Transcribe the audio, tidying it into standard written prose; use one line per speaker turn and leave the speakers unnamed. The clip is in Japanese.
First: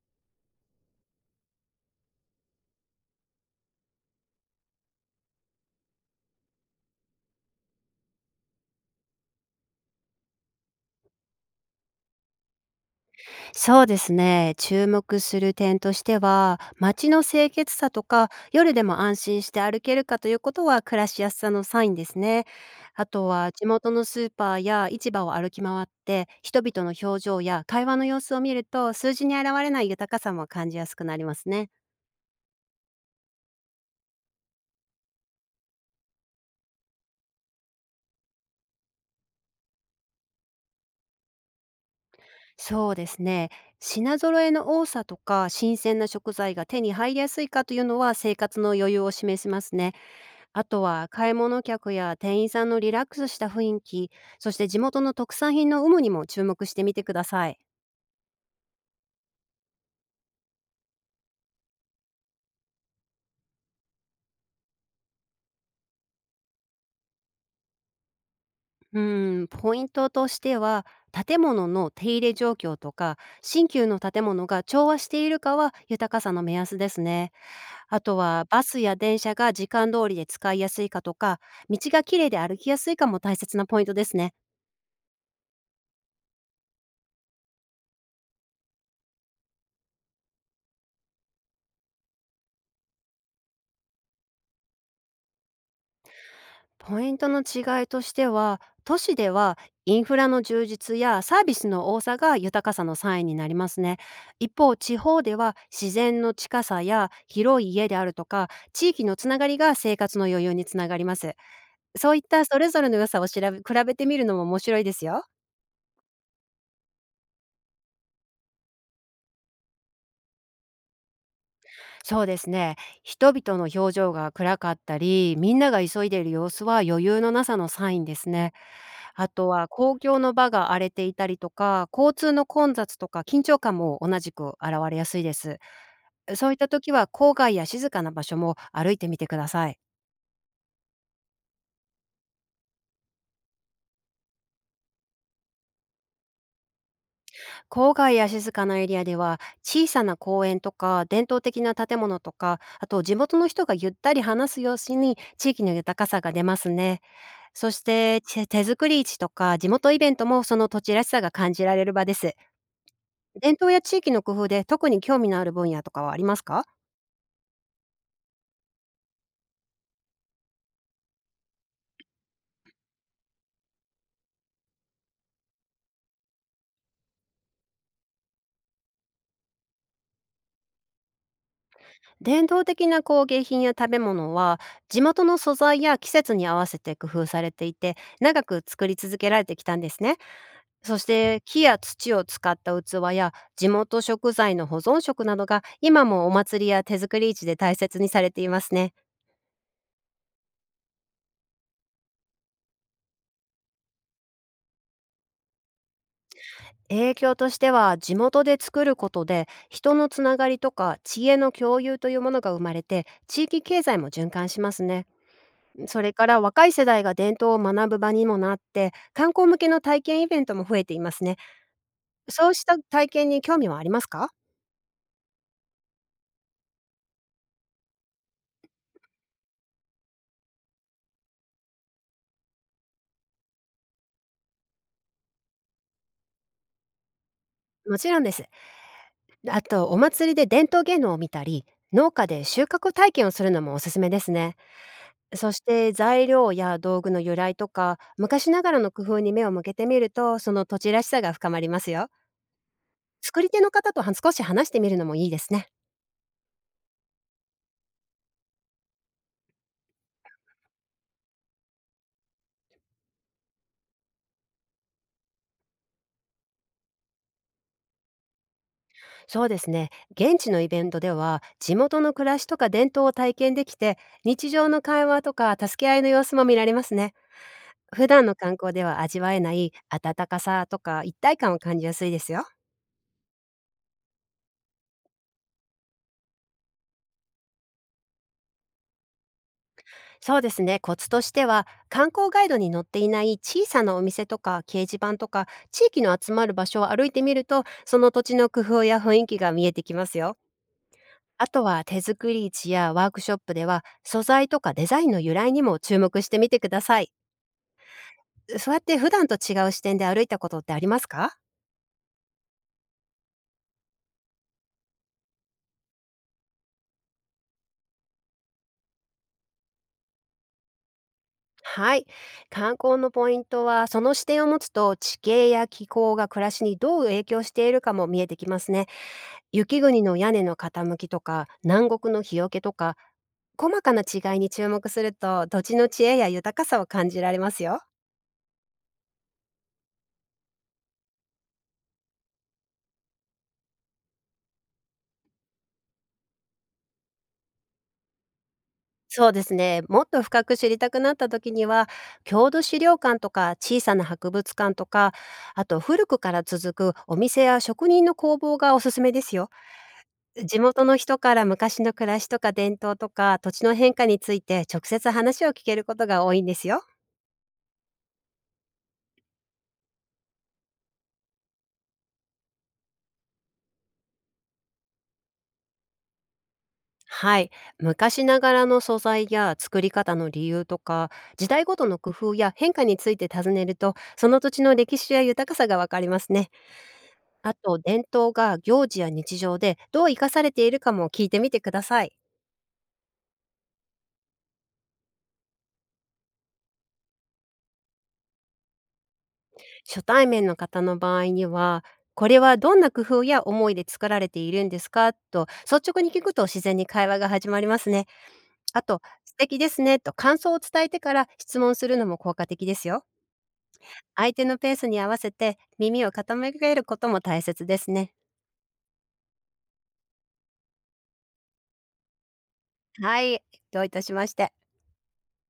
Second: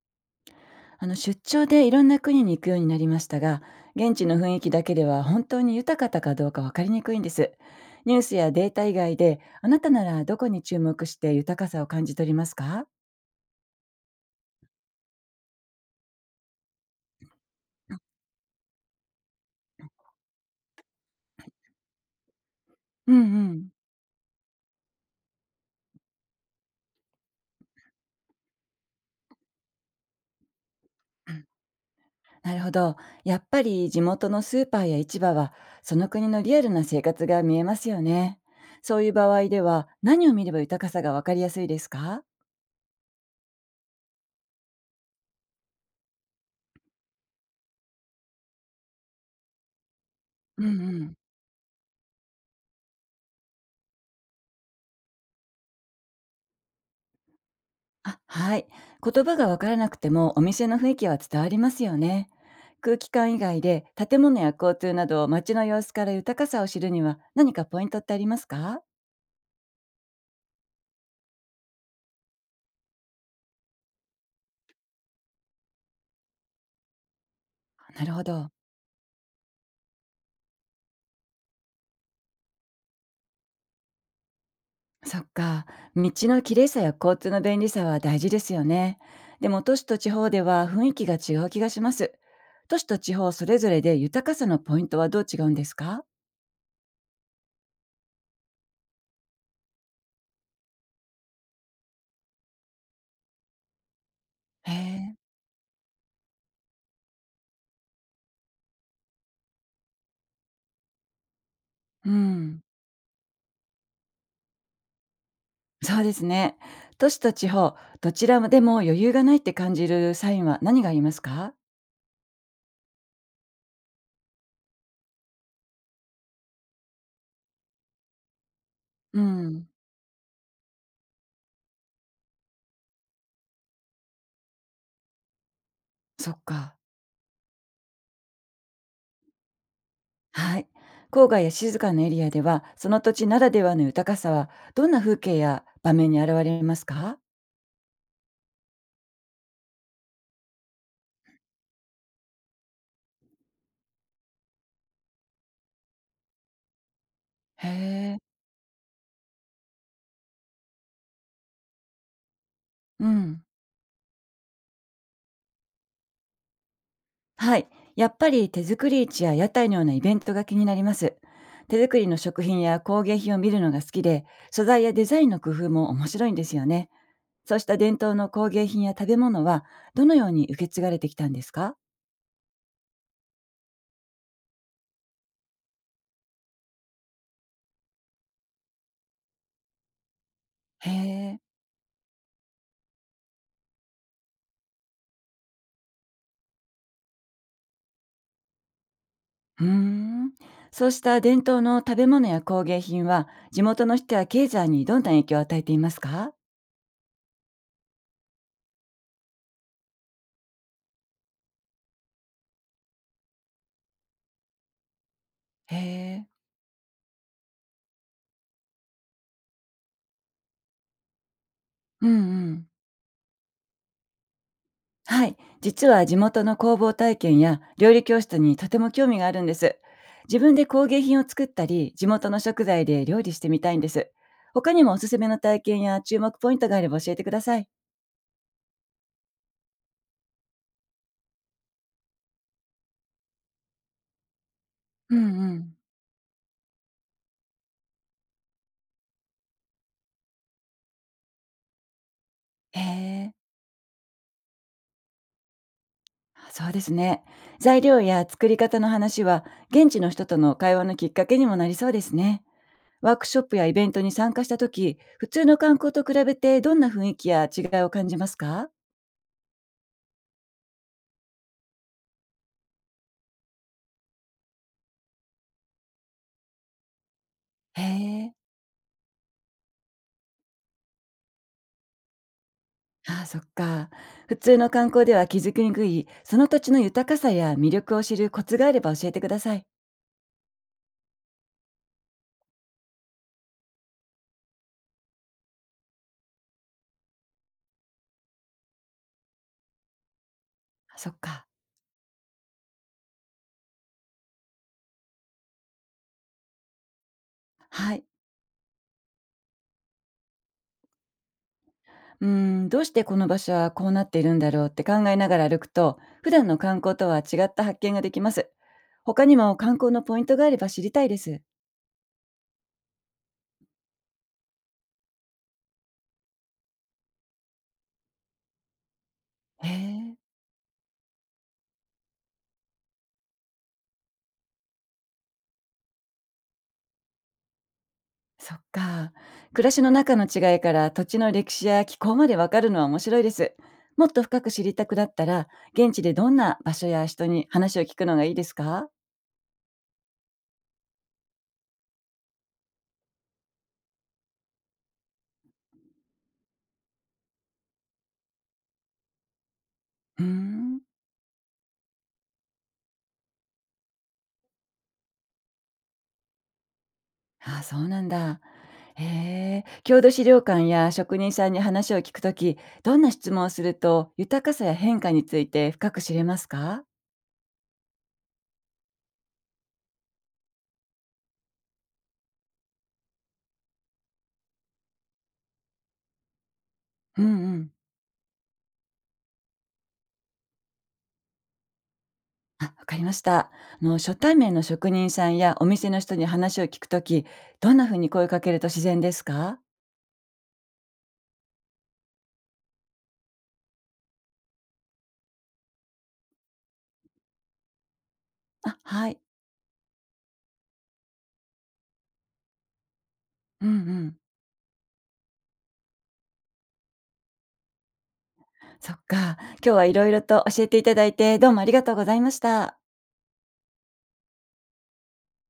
あの出張でいろんな国に行くようになりましたが、現地の雰囲気だけでは本当に豊かだかどうかわかりにくいんです。ニュースやデータ以外で、あなたならどこに注目して豊かさを感じ取りますか？
そうですね。注目する点としては、街の清潔さとか、夜でも安心して歩けるかということは暮らしやすさのサインですね。あ
うんう
とは地
ん。
元のスーパーや市場を歩き回って、人々の表情や会話の様子を見ると、数字に現れない豊かさも感じやすくなりますね。
なるほど。やっぱり地元のスーパーや市場は、その国のリアルな生活が見えますよね。そういう場合では、何を見れば豊かさがわかりやすいですか？
そうですね。品揃えの多さとか新鮮な食材が手に入りやすいかというのは生活の余裕を示しますね。
う
あと
んう
は
ん。
買い物客や店員さんのリラックスした雰囲気、そして地元の特産品の有無にも注目してみてください。
あ、はい。言葉がわからなくてもお店の雰囲気は伝わりますよね。空気感以外で建物や交通など街の様子から豊かさを知るには何かポイントってありますか？
うん、ポイントとしては、建物の手入れ状況とか新旧の建物が調和しているかは豊かさの目安ですね。あ
なる
と
ほ
は
ど。
バスや電車が時間通りで使いやすいかとか、道が綺麗で歩きやすいかも大切なポイントですね。
そっか。道の綺麗さや交通の便利さは大事ですよね。でも都市と地方では雰囲気が違う気がします。都市と地方それぞれで豊かさのポイントはどう違うんですか？
ポイントの違いとしては、都市ではインフラの充実やサービスの多さが豊かさのサインになりますね。一
へ
方、地
え。
方では自然の近さや広い家であるとか、地域のつながりが生活の余裕につながります。
う
そういったそ
ん。
れぞれの良さを調べ比べてみるのも面白いですよ。
そうですね。都市と地方、どちらでも余裕がないって感じるサインは何がありますか？
そうですね。人々の表情が暗かったり、みんなが急いでいる様子は余裕のなさのサインですね。
う
あとは
ん、
公共の場が荒れていたりとか、交通の混雑とか緊張感も同じく現れやすいです。
そっ
そういった
か。
時は郊外や静かな場所も歩いてみてください。
はい。郊外や静かなエリアでは、その土地ならではの豊かさは、どんな風景や場面に現れますか？
郊外や静かなエリアでは、小さな公園とか伝統的な建物とか、あと地元の人がゆったり話す様子に地域の豊かさが出ますね。
へ
そし
え。
て、手作り市とか地元イベントもその土地らしさが感じられる場です。
うん。
伝統や地域の工夫で特に興味のある分野とかはありますか？
はい。やっぱり手作り市や屋台のようなイベントが気になります。手作りの食品や工芸品を見るのが好きで、素材やデザインの工夫も面白いんですよね。そうした伝統の工芸品や食べ物はどのように受け継がれてきたんですか？
伝統的な工芸品や食べ物は、地元の素材や季節に合わせて工夫されていて長く作り続けられてきたんですね。
へ
そし
え。
て木や土を使った器や地元食材の保存食などが今もお祭りや手作り市で大切にされていますね。
うーん。そうした伝統の食べ物や工芸品は地元の人や経済にどんな影響を与えていますか？
影響としては、地元で作ることで人のつながりとか知恵の共有というものが生まれて地域経済も循環しますね。
へ
それか
え。
ら若い世代が伝統を学ぶ場にもなって観光向けの体験イベントも増えていますね。
うんう
そうし
ん。
た体験に興味はありますか？
はい。実は地元の工房体験や料理教室にとても興味があるんです。自分で工芸品を作ったり、地元の食材で料理してみたいんです。他にもおすすめの体験や注目ポイントがあれば教えてください。
もちろんです。あとお祭りで伝統芸能を見たり、農家で収穫体験をするのもおすすめですね。
うん
そ
う
し
ん。
て材料や道具の由来とか昔ながらの工夫に目を向けてみると、その土地らしさが深まりますよ。
へえ。
作り手の方とは少し話してみるのもいいですね。
そうですね。材料や作り方の話は、現地の人との会話のきっかけにもなりそうですね。ワークショップやイベントに参加した時、普通の観光と比べてどんな雰囲気や違いを感じますか？
そうですね。現地のイベントでは地元の暮らしとか伝統を体験できて、日常の会話とか助け合いの様子も見られますね。
へ
普段
え。
の観光では味わえない温かさとか一体感を感じやすいですよ。
ああ、そっか。普通の観光では気づきにくい、その土地の豊かさや魅力を知るコツがあれば教えてください。
そうですね。コツとしては、観光ガイドに載っていない小さなお店とか掲示板とか地域の集まる場所を歩いてみると、その土地の工夫や雰囲気が見えてきますよ。
あそっか。
あとは手作り市やワークショップでは素材とかデザインの由来にも注目してみてください。
はい。
そうやって普段と違う視点で歩いたことってありますか？
うーん、どうしてこの場所はこうなっているんだろうって考えながら歩くと、普段の観光とは違った発見ができます。他にも観光のポイントがあれば知りたいです。
はい。観光のポイントは、その視点を持つと地形や気候が暮らしにどう影響しているかも見えてきますね。
へ
雪国
え、
の屋根の傾きとか南国の日よけとか、細かな違いに注目すると土地の知恵や豊かさを感じられますよ。
そっか。暮らしの中の違いから土地の歴史や気候までわかるのは面白いです。もっと深く知りたくなったら、現地でどんな場所や人に話を聞くのがいいですか？
そうですね。もっと深く知りたくなった時には、郷土資料館とか小さな博物館とか、あと古くから続くお店や職人の工房がおすすめですよ。
うー
地
ん。
元の人から昔の暮らしとか伝統とか土地の変化について直接話を聞けることが多いんですよ。
ああ、そうなんだ。へえ。郷土資料館や職人さんに話を聞くとき、どんな質問をすると、豊かさや変化について深く知れますか？
はい。昔ながらの素材や作り方の理由とか、時代ごとの工夫や変化について尋ねると、その土地の歴史や豊かさがわかりますね。
うん
あ
うん。
と、伝統が行事や日常でどう生かされているかも聞いてみてください。
あ、わかりました。あの初対面の職人さんやお店の人に話を聞くとき、どんなふうに声かけると自然ですか？
初対面の方の場合には、これはどんな工夫や思いで作られているんですかと率直に聞くと自然に会話が始まりますね。
あ、
あと、
はい。
素敵ですねと感想を伝えてから質問するのも効果的ですよ。
うんうん。
相手のペースに合わせて耳を傾けることも大切ですね。
そっか。今日はいろいろと教えていただいて、どうもありがとうございました。
はい、どういたしまして。